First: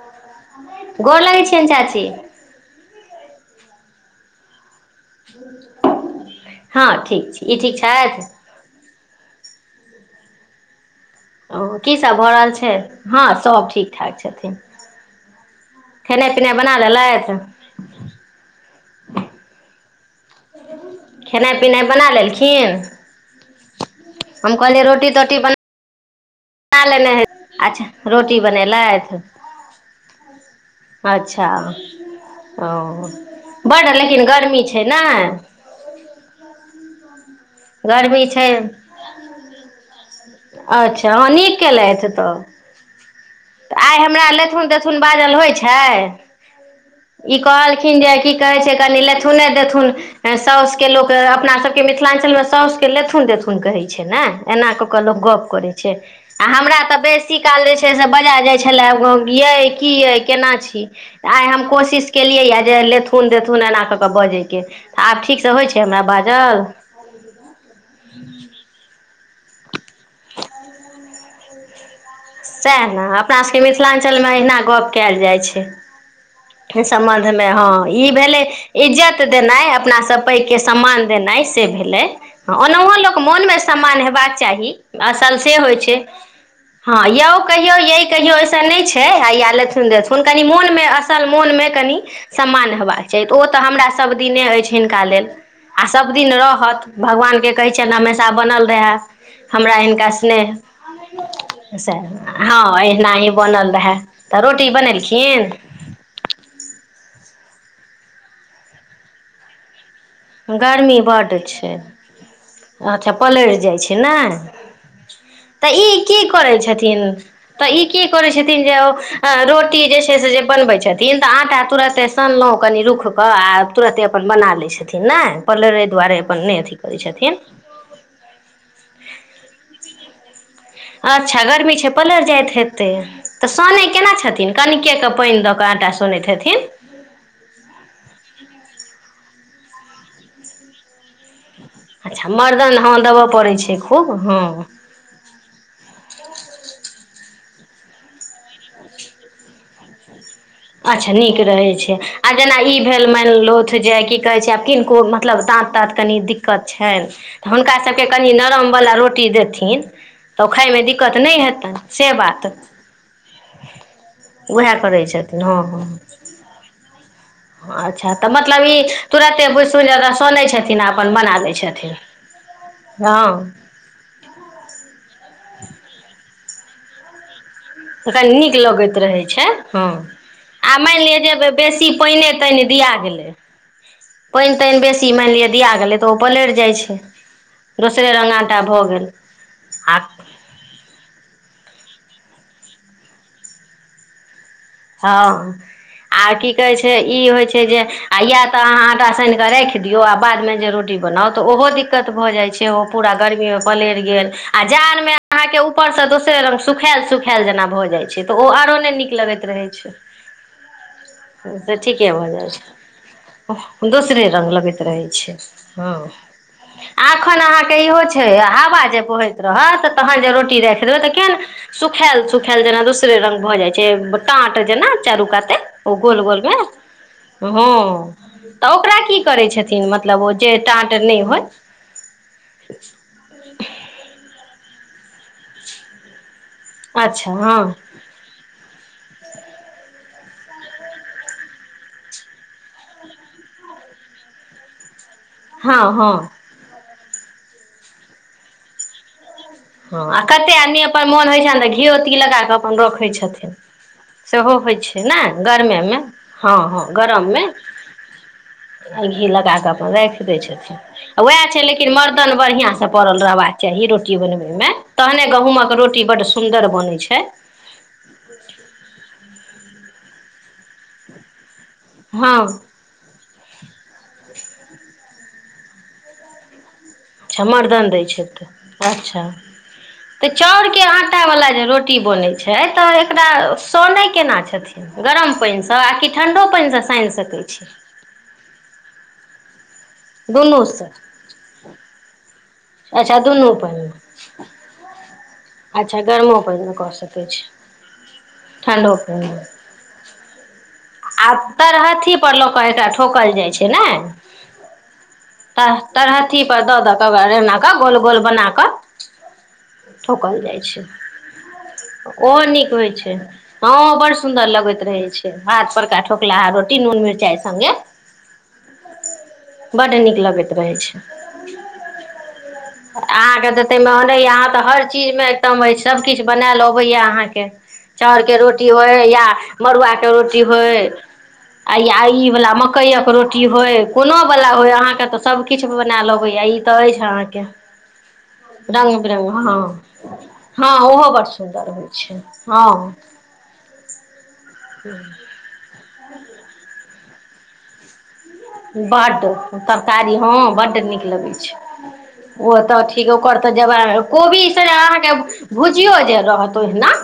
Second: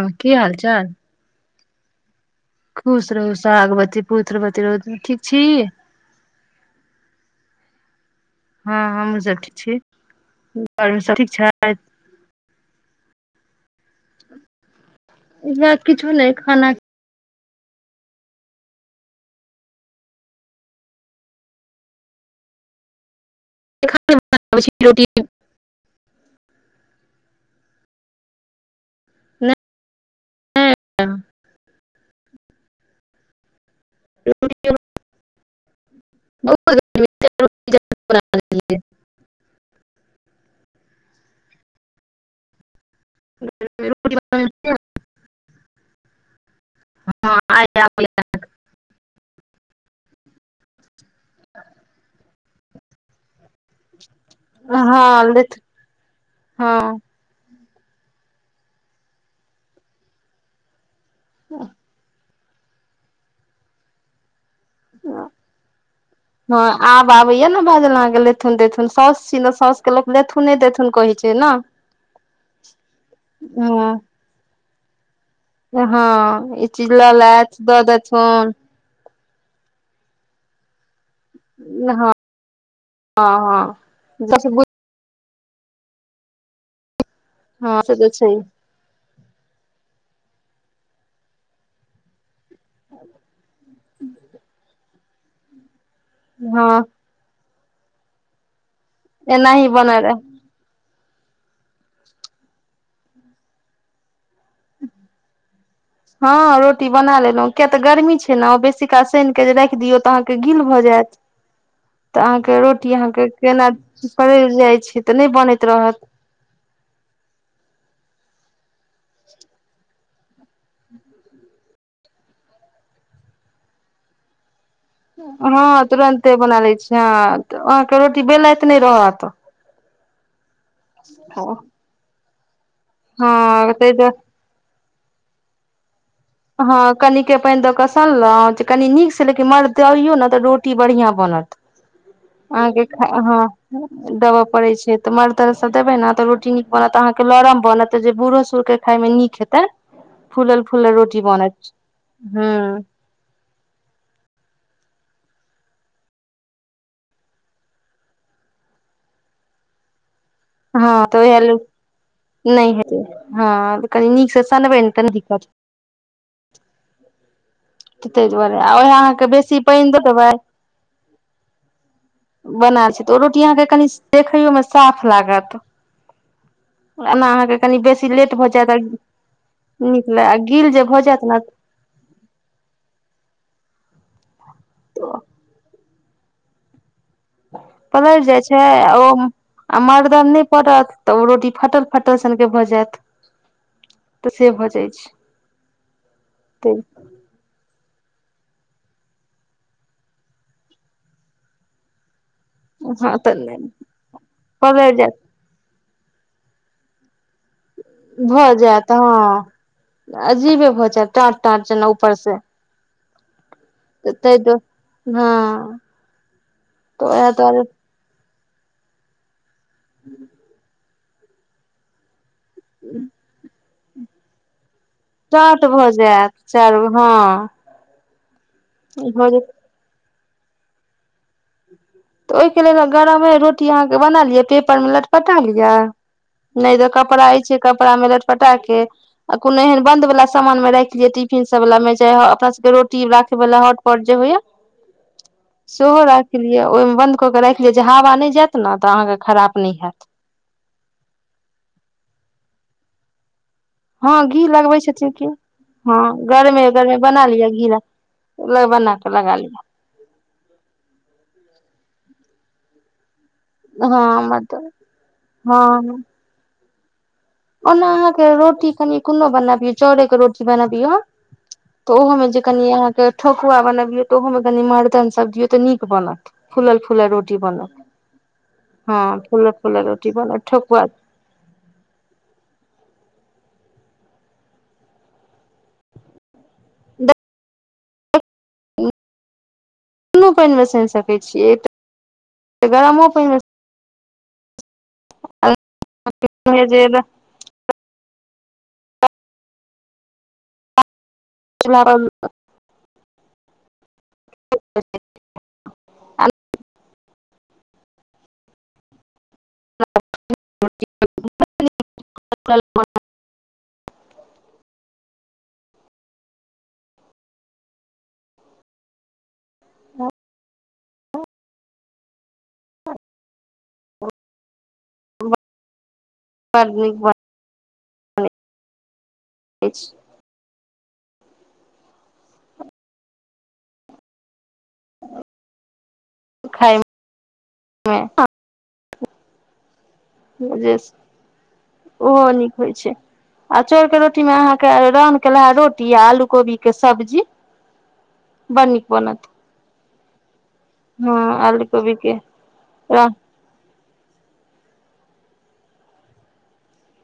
हँ की हाल चाल कोन चाची खुश रहू सुहागबति पुत्र बति ठीक छी हँ ठीक छी ई ठीक छथि हाँ हमहुँ सब ठीक छी हूँ ओ कीसब भऽ रहल छै हाँ सभ ठीक ठाक छथिन इएह किछो नहि खेनाइ पिनाइ खाना बना लेलैथ खेनाइ पिनाइ बना लेलखिन खाना हम बनबै छी, कहलियै रोटी तोटी बना बना लेने हइ अच्छा रोटी बनेलेथ नहि। अच्छा ओ बड़ लेकिन गरमी रोटी छै नयि [unintelligible] जल्दी गर्मी छै अच्छा हाँ नीक कयलथ तऽ बनाउ। तऽ आइ रोटी हमरा बनबै लेथुन तेथुन बाजल होइ छै ई आइ कहलखिन जे आबैये। की कहै छै कनी ल लेथुने देथुन सासु के लोक अपना सबके के मिथिलांचल में साउस के लेथुन देथुन कहै छै एना क क लोक हँ गप लेथ करैयै छै हमरा हँ त बेसी काल जे छै बजा जाइ छलै की यै केना छी आइ हम कोशिश के जे लेथून देथुन एना क के बजै हाँ आब आबैया ने बाजल अहाँके लेथुन तेथुन साउस सी साउस के लोक लेथुन देथुन कहै छै ना सएह ने अपना सबके मिथिलांचल मे अहिना गप कयल जाइत हाँ सम्बन्ध मे हाँ ई भेलै इज्जत देनाई अपना से पैघ के सम्मान देनाई से हँ भेलै ओनाहो लोक हँ मोन मे सम्मान हँ हेबाक जस चाही हो छै ह यौ कहियौ हँ से य तऽ छै कहियौ ऐसन नहि छै या लेथून देथून कनि मोन मे असल मोन मे कनि सम्मान हेबाक छै ओ तऽ हमरा सब दिने अछि ह का लेल आ सब दिन रहत हँ भगबान के कहइ छियइन हमेसा बनल रहै एनाही हमरा बनल हिनका रहे स्नेह से हँ एनाहे बनल रहै तऽ रोटी बनेलखिन हँ रोटी बना लेलहुं किया तऽ गर्मी छै ने बेसी काल सानिके जे रखि दियौ तऽ अहाँके गील भऽ गर्मी जायत बड्ड छै तऽ अहाँके रोटी अच्छा अहाँके पलड़ि केना जाइ छै ने पल जाइ छै तऽ नहि बनैत तऽ रहत ई की करै छथिन तऽ ई की करै छै रोटी जे छै से बनबै छथिन तऽ आटा तुरत सनलहुँ कनि रुख कऽ आ तुरंते अपन बना लेछथि हँ तुरन्ते बना लै करै छिये छथिन ह अहाँके रोटी बेलइत नहि रहत अच्छा हँ गर्मी छै पलर जाइत हेतै तऽ सोनय ताहि केना दुआरे छथिन कनि के क पइन द क आटा स हँ कनिके क पइन दऽ क सनलउ जे कनी नीक लेकिन मर्द अयो ने तऽ रोटी बढ़िया बनत अच्छा मर्दन अहाँके ख देबय हँ पड़ै छै खूब हँ देबय पड़ैत छै तऽ मर्दरद सब देबै ने तऽ रोटी नीक बनत अहाँके लरम बनत जे बूढ़ो सूढ़ के खाय मे नीक हेते फूलल फूलल अच्छा रोटी नीक बनत रहै छै आ जेना हूं ई भेल माइनलोथ जे की कहै छै किनको मतलब दाँत ताँत कनि दिक्कत छनि तऽ हुनका सबके कनि नरमवला रोटी देथि थिन तऽ खाायमे हँ दिक्कत तऽ उएह नहि ल हेतनि से बात नहि हेतै हँ कनी नीक से वएह सनबै ने करै तनी छथि न दिक्कत हँ हँ अच्छा ताहि तऽ दुआरे मतलब आ ई ओएह अहाँके तुरते बेसी पानि बुसुइन दऽ देबै सनै छथिन आ अपन बना दै छथिन बनाल छै त ओ हँ रोटी अहाँ के कनि देखैयो में साफ लाग एना आहाके त कनी नीक लगैत रहैत छै हँ नीक गील आ जे भऽ माइन लिअ जायत जे ने बेसी पाइने तइन दिया गेलै पानि तानि बेसी माइन लिअ दिया गेलै तऽ ओ पलरि जाइ छै दोसरे पलड़ रङ्ग जाइ आटा छै भऽ गेल ओ आ मरदन नइ पड़त तऽ ओ रोटी फटल फटल सनके भऽ जैत हँ आ की कहै तऽ छै ई होइ छै जे आ या त अहाँ आटा साइन क राइख दियऔ आ बाद मे जे रोटी बनाउ तऽ ओहो दिक्कत भए जाय छै से ओ पुरा हँ तऽ गर्मी मे पलइर गेल आ पलटि जार जायत मे आहा के उ ऊपर से दोसरे रंग सुखायल सुखायल जेना भऽ जाय छै ते ओ भऽ आरो जायत ने नीक लगैत हँ रहे छै अजीबे भऽ जायत टाट टाट से जेना ठीके ऊपर भऽ से जाइ छै दोसरे ताहि रंग दुआरे लगैत रहै हँ छै ह आ तऽ उएह एखन दुआरे अहाँके इहो छइ हवा जे बहैत रहत तहन जे रोटी राइख देबय त केहन सुखायल सुख खायल जेना दूसरे रंगग भऽ जाइ छै टाट जेना चारु कााते टाट भऽ ओ गोल जायत गोल मे चारू हँ हँ तऽ ओकरा की भऽ करै जायत छथिन मतलब ओ जे टाट नहि होय तऽ ओहिके लेल गरमे रोटी अहाँके बना लिअ पेपरमे लटपटा लिअ नहि तऽ कपड़ा अच्छा हँ अइछै कपड़ा मे लटपटा के आ कोनो एहन बंद वला सामान मे राख लिय टिफिन सब वाला मे चाहे अपना सबके रोटी राखय वला हॉटपॉट जे होइये [inaudible] हँ सेहो हँ राख लियै ओहिमे बन्द कऽ के राख लिय जे हवा नहि जायत ने तऽ अहाँके खराब नहि हँ हैत आ कतेक आदमी अपन मोन होइत छनि तऽ घियो ती लगा कऽ अपन रखैत छथिन हँ घी सेहो होइ लगबै छै छथिन ने की गर्मे मे हँ हँ गरमे हँ गरमे गरम बना मे लिअ घी बना कऽ घी लगा लिअ कऽ अपन राख दै छथिन वैह छै लेकिन ल मर्दन बढ़िया से पड़ल रहबाक चाही रोटी हँ बनवे मतलब में तहने गहुूंमक हँ रोटी बड सुन्दर बनै छै ओना अहाँके रोटी कनि कोनो बनाबियौ चाउड़ेके रोटी बनाबियौ तऽ ओहोमे हँ जे कनि अहाँके ठकुआ बनबिय त ओहो मे कनी मर्दन सब दियौ तऽ नीक बनत फूल फूल अच्छा मर्दन दैत छै तऽ हँ अच्छा फूलल फूलल रोटी तऽ बनत ठोकुआ चाउरके आटा वला जे रोटी बनैत तऽ एकरा साने केना छथिन गरम पान सॅं कि ठंडा पानसँ सानि सकै छी कोनो पानिमे दुनूसँ सान सकैत छियै तऽ अच्छा दुनूपइमे अच्छा गरमो पैन मे कऽ सकै छै ठंडो पाइन मे आ तर हाथी पर लऽ कऽ एकरा ठोकल जाइत छै ने तऽ तर हथी पर दऽ द क ओरा ऽ गोल गोल बना कऽ ठोकल जाइत छै ओहो नीक होइत छै हँ बड़् सुन्दर लगैत रहै छै हाथ परका ठोकला रोटी नून मिरचाइ सङ्गे बड्ड नीक लगैत रहै छै अहाँके ते मेन अहाँ तऽ हर चीज मे एकम अछइ सभकिछु बनायल बड़ नीक अबैया अहाँके बनै चाउरके रोटी होय या अछि मड़ुआके रोटी होय आ ई वला मकइक रोटी होय कोनो बला अहाँ के त सब किछ बनाय लेबे य ई ते अछि हँ रङ्ग बिरङ्ग हँ हँ जे ओहो बड़ सुन्दर होइ छै ओहो नीक हँ होइ छै आ चाउर के रोटी मे अहाँके रन केल हे रोटी आ आलू कोबी के सब्जी बड़ नीक बड बनत तरकारी ह बड्ड नीक हँ लगै छै आलू कोबी के ओ तऽ हँ ठीक ओकर तऽ जबाब कोबी ई सब अहाँके भुजियो जे रहत ओहिना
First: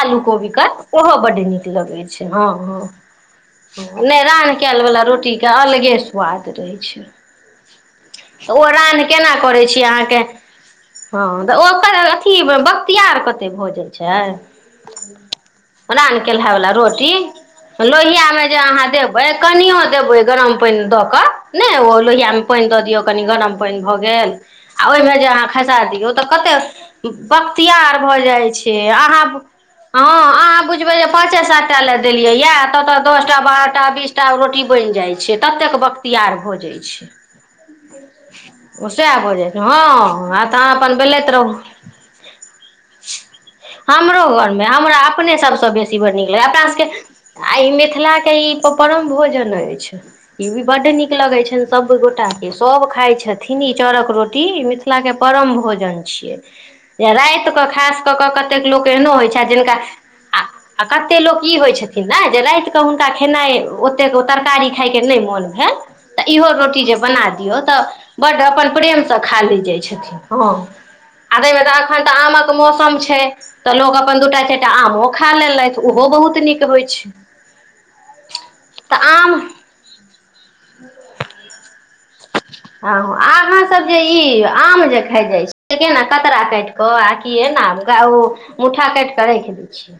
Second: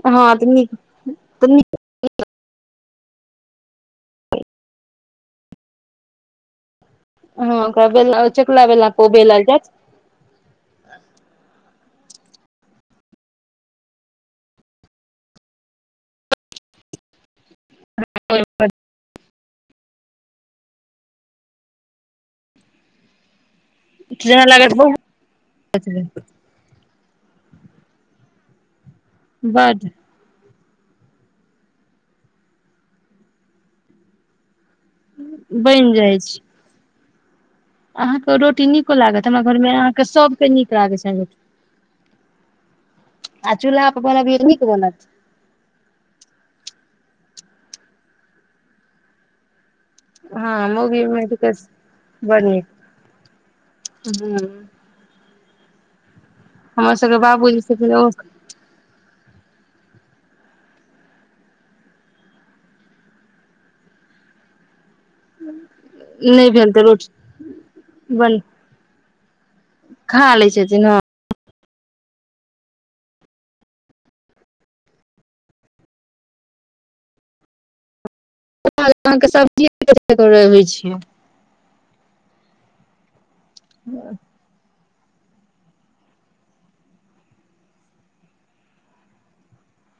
आलू तऽ कोबीे क नीक ओहो बड्ड नीक लगैत छै हँ हँ नहि रानधकयलवला रोटीके अलगे स्वाद रहै छै हँ क त ओ रान केना करैत छी अहाँके हँ तऽ ओकर अथी पियार कते भऽ जाइ छै रानह केलहा बला रोटी लोहिया मे जे अहाँ देबै कनीयो देबै गरम पानि द क ने ओ लोहिया में पानि द दियऔ कनि गरम पानि भऽ गेल जेना लागत आ ओहिमे जे अहाँ खसा दियौ तऽ कते बख्तियार भए जाइ छै अहाँ बड हॅं अहाँ बुझ बै पाँचे सात टा ले देलियै या तोत दस टा बारह टा बीसटा रोटी बनि जाइ छै ततेक बनि जाइ छै बख्तियार भऽ जाइत छै अहाँके रोटी ओ नीको सएह लागत हो हमरा जाइत छै घरमे हँ अहाँके आ सभके नीक तऽहाँ अपन लागै छनि बेलैत रहू [inaudible] आ चूल्हा पर हमरो बनबियै तऽ नीक घरमे हमरा बनत अपने सभसँ बेसी बड़ नीक लगैए अपना सभके आ ई मिथिलाके ई परम भोजन अछि ई भी हँ बड्ड मौगी नीक माटि लगैत के छनि सभगोटा बड़ के नीक सभ खाइ छथिन ई चाउरक हूँ रोटी मिथिला के परम भोजन छियै हमर जे सबके रात बाबूजी कऽ छथिन खास ओ कऽ कऽ कतेक लोक एहनो होइ छथि जिनका आ आ कतेक लोक ई होइत छथिन ने जे रात कऽ हुनका खेनाइ ओतेक ओ तरकारी खाय के नहि मोन भेल त इहो नहि भेल तऽ रोटी जे बना दियो तऽ बन बड्ड अपन प्रेम से खा ले जाए छथिन खा हँ लै छथिन हँ आ तइमै अखन तऽ आमक मौसम छै त लोग अपन दूटा चार टा आमो खा लेलथि उहो बहुत निक होई छै तऽ अहाँके आम सब्जीबै छ [unintelligible] आ अहाँ सब जे ई आम जे जाइ छै कतरा काटि कऽ आ की ने ओ मुठा काट के राखि दै छियै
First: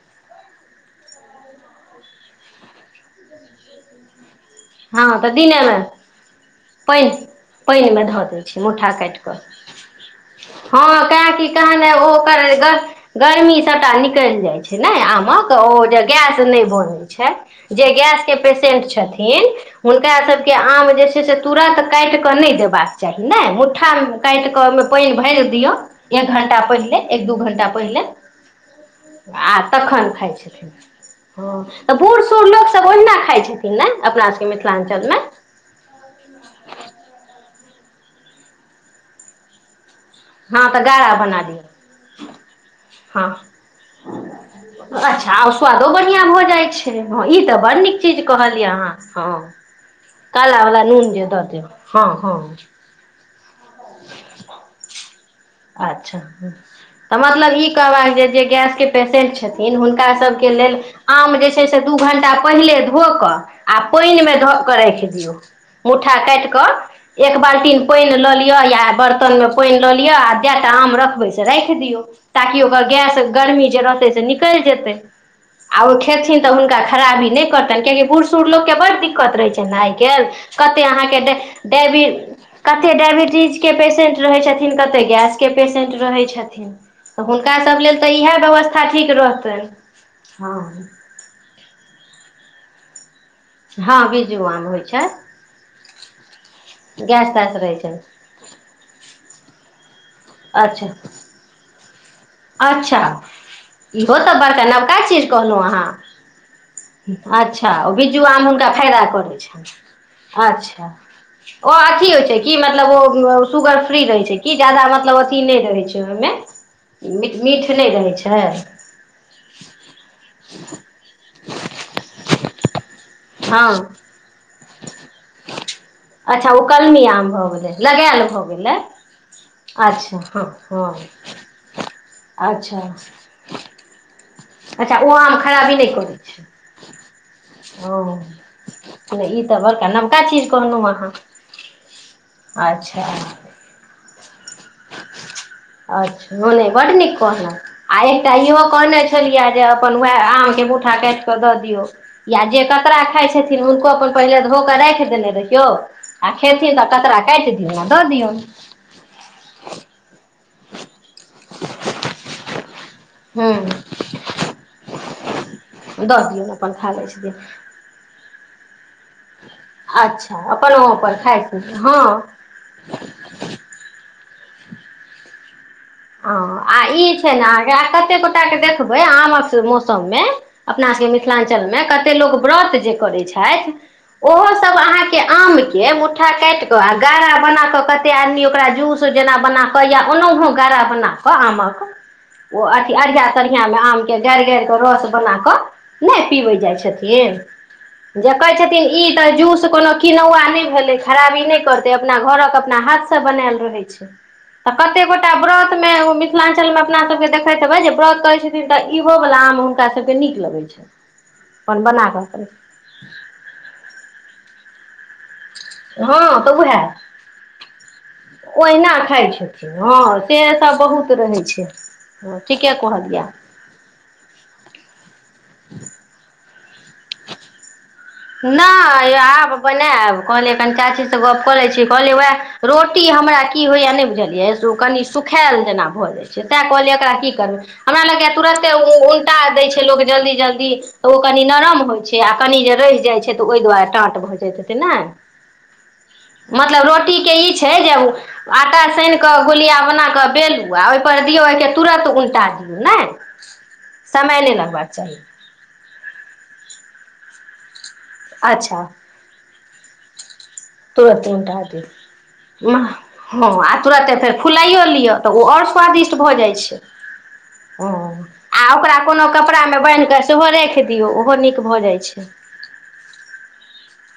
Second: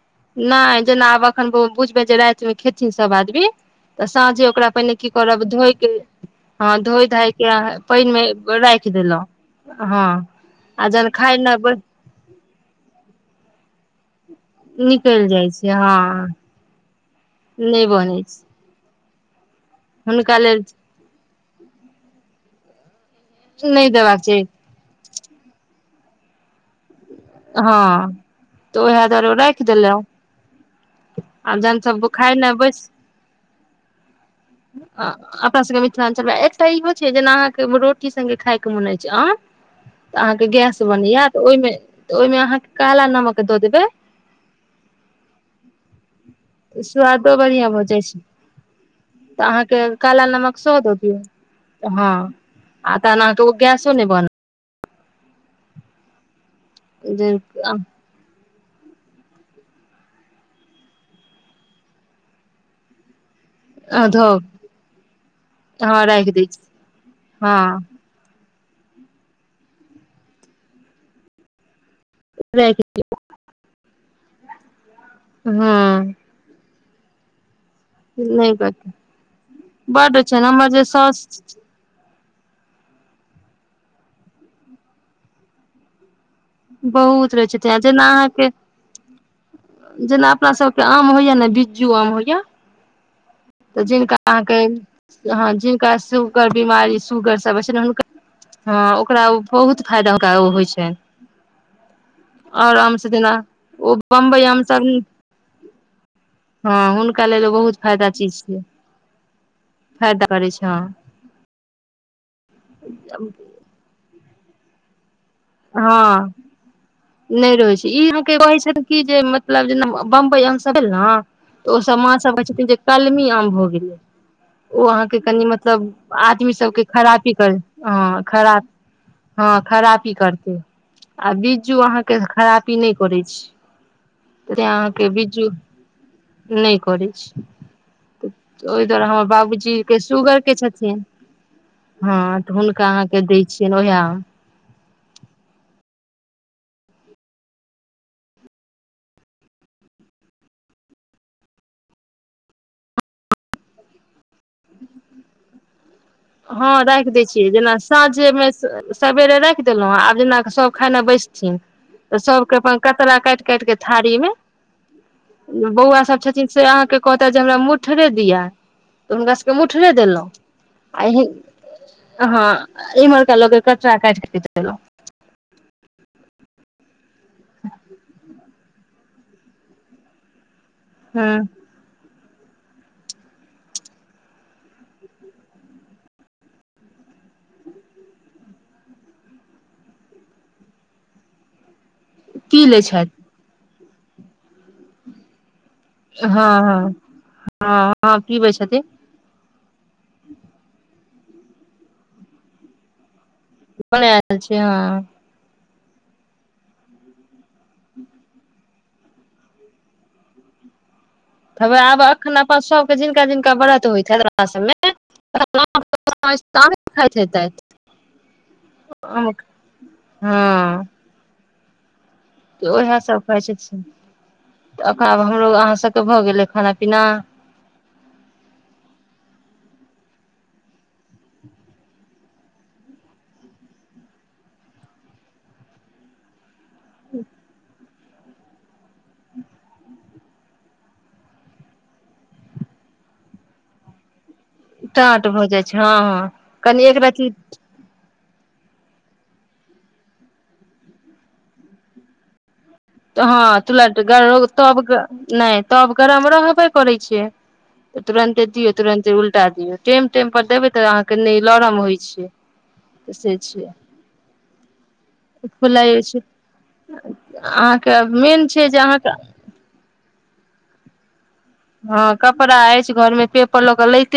नहि जेना आब अखन बुझबै जे राति मे खेथिन सब आदमी तऽ साँझे ओकरा पहिने हँ की तऽ करब दिनेमे धोइके हाँ धोए पानि धायके पानिमे पानि मे धऽ दै राखि देलहुँ हाँ हाँ काहकि कहने ओ ओकर गर्मी ल जाइ छै ने निकलि जाइ आमक छै ओ जे हँ गैस नहि बनल छै नहि जे बनै गैस के छै पेेशेंट छथिन छथिन हुनका सबके आम जे छै से तुरत काटिकऽ नहि देबाक चाही नहि मुट्ठा देबाक चाही काटिकऽ ओहिमे पानि भरि दिऔ एक घण्टा पहिले एक दू घण्टा हँ पहिले तऽ उएह दुआरे आ राखि देलहुँ तखन खाइ छथिन आब हँ जहन तऽ सब बूढ़ खाय ल सूढ़ लोक बैस सब ओहिना खाइ छथिन ने अपना सब अपना सबके मिथिलाञ्चल मे एकटा इहो छै जेना अहाँ रोटी संगे खायके मौन अइछ आम तऽ अहाँके हाँ तऽ गैस गारा बनैया बना तऽ दि ओहिमे तऽ ओहिमे अहाँके काला हाँ नमक दऽ देबै अच्छा आ स्वादो बढ़ियां भ जै जाय छै हँ स्वादो इ त बढ़िआँ बड़ भऽ निक जाइ छै चिज कहलिये आहा हँ तऽ अहाँके नमक काला सेहो वला दऽ नून दियौ जे द हाँ हँ हाँ आ न तो गैसो नहि बन [unintelligible] अच्छा तऽ जे मतलब ई कहबाक जे जे गैस के पेशेन्ट छथिन हुनकासबके लेल आम जे छै से दू घण्टा पहिले धो कऽ आ पाइन मे धऽ के राखि दियौ हँ मुठा राखि दै काट छी कऽ एक हँ बाल्टीन पाइन लऽ ले या बर्तन मे पाइन लऽ लिअ आ जेटा आम रखबै से राखि दियऔ ताकि राखि ओकर गैस गर्मी जे रहतै से निकलि जेतै आ ओ हँ खेथिन तऽ हुनका खराबी नहि करत कियकि बूढ़ सूढ़ ल नहि लोकके करतै बड दिक्कत रहै छै ने आइ बड्ड काल छै ने हमर कते जे अहाँके साउस डाय डायबटिज कते डायबिटीज के पेशेंट रहैत छथिन कते गैसके पेशेंट रहैत छथिन न तऽ बहुत रहै हुनका सब छथिन लेल जेना तऽ इएह अहाँके व्यवस्था ठीक रहतन जेना अपना सभके आम होइया ने बिज्जू आम होइया तऽ हँ जिनका बीजू अहाँके आम होइ छै हाँ जिनका सुगर बिमारी गैस सुगर तैस सबसे रहै ने छै हुनका हाँ ओकरा बहुत फायदा ओकरा ओ होइ अच्छा छै अच्छा इहो तऽ बम्बई आम बड़का सब नवका चीज कहलहुँ हँ हुनका अहाँ लेल अच्छा बहुत ओ फायदा बीज्जु चीज आम छै फैदा करै छ फायदा करै छै हँ अच्छा अ अथी होइ छै की मतलब ओ शुगर फ्री रहै छै कि जा्यदा मतलब अथी नहि रहै छै ओहिमे हँ मीठ नहि मीठ रहैत छै ई रहै अहाँके कहै छै क जे मतलब जेना बम्बई आमसब भेल ने तऽ ओसब माँ सब कहै छथिन जे कलमी आम भ हँ गेलै ओ अहाँके कनि मतलब अच्छा ओ आदमीसब के कलमी आम खराबी भऽ कर गेलै हाँ लगायल भऽ खराब गेलै खराबी अच्छा हँ करतै हँ आ बिज्जू अहाँके खराबी अच्छा नहि करै छै त अच्छा अहाँके ओ आम बीज्जु खराबी नहि करै छै नहि करै छै ओ ओहि दुआरे हमर ई तऽ बाबूजी बड़का के नवका सुगर चीज के कहलहुँ छथिन अहाँ हाँ तऽ हुनका अच्छा अहाँके दै छियनि उएह आम [inaudible] अच्छा ओने बड नीक कहलहु आ एकटा इहो कहने छलियए जे अपन वएह आम के मुठा काट क ददियौ या जे कतरा खाइ छथिन हुनका पहिले तऽ धो कऽ राखि देने रहियौ आ खेथिन हाँ तऽ राख कतरा दै छियै काटि जेना दियौन आ दऽ साँझे दियौन मे सेवेरे राख रख देलहुँ आब जेना सब खायला बैसथिन तऽ सबके अपन कतरा काटि हूँ काटि के थारी मे बौआ सब दऽ छथिन दियौन से अपन अहाँ खा के लै कहता छथिन जे हमरा मुठरे दिया तऽ हुनका सभके मुठरे देलहुँ अच्छा अपन ओ अपन खाइ छथिन आ हँ इम्हरके लोकके कटरा काटि कऽ दैत गेलै ह आ ई छै ने अहाँके आ कतेक गोटाके देखबै आमक मौसम मे अपना सबके हँ मिथिलाञ्चल मे कत ऐते लोक व्रत जे करै छथि ओहो सब अहाँके आम के मुठा काट क का बनााकऽ कतेक आदमी ओकरा जूस जेना बनााकऽ या ओनहो गारा बना क आमक ओ पी लै अथि छथि आढिया तरहिया मे आम के गारि गारि के रस बना कऽ नहि हँ पीबै जाइ हँ छथिन हँ जे पीबै कहै छथिन ई तऽ जूस कोनो किनौआ नहि भेलै खराबी नहि करतै अपना घरक अपना हाथ सॅं बनेल रहे छै बनायल छै कते हँ गोटा व्रत मे मिथिलाञ्चल मे अपना सबके देखैत हेबै जे व्रत करैत छथिन तऽ इहो वला आम हुनका सभके नीक लगैत छैनि हउवै आब अखन अपन सबके जिनका जिनका व्रत होइत ह र सब मे हँ त उहै आमे खाइत हेतैथ ओहिना खाय हँ छथिन हँ से सब बहुत रहै छै हँ तऽ ठीके उएह सब कहलियै खाइ छथिन ओरा हमरो अहाँ सबके भऽ गेलै खाना बिना नहि आब बनायब कहलिय कनि चाची से गप कऽ लै छी कहलिय वैह रोटी हमरा की होइय नहि बुझलियै कनी सुखायल जेना भऽ जाइ छै तैं कहलियै एकरा की करबै हमरा लग के तुरंते उलटा देय छै लोग जल्दी जल्दी त ओ कनी नरम होय छै आ कनि जे रहै जाइ छै तऽ ओहि दुआारे टाट भऽ जा छै दइत हैते नाय टाट भऽ जाइ छै हँ हँ नहि कनि मतलब एक रोटीक रती के ई छै जे आटा सानि कऽ गोलिया बना कऽ बेलू आ ओहिपर दियौ ओहिके तुरन्त उलटा दियौ ने तऽ हँ तु [unintelligible] समय नहि लगबाक तो चाही नहि तो गरम रहबे करै छै तुंरत दियौ अच्छा तुरंते उलटा दियौ टेम टेम पर देबै तऽ अहाँके तुरन्त नहि उल्टा लरम दियौ होइ छै तऽ से हँ छै आ तुरन्ते फेर फुलाइओ लिअ तऽ ओ आओर फुलाइ स्वादिष्ट छै भऽ जाइ छै हँ अहाँके मेन आ छै जे ओकरा अहाँके कोनो कपड़ा में बान्हि के सेहो राख दियऔ ओहो निक हँ कपड़ा अछि घर में पेपर लऽ के लेते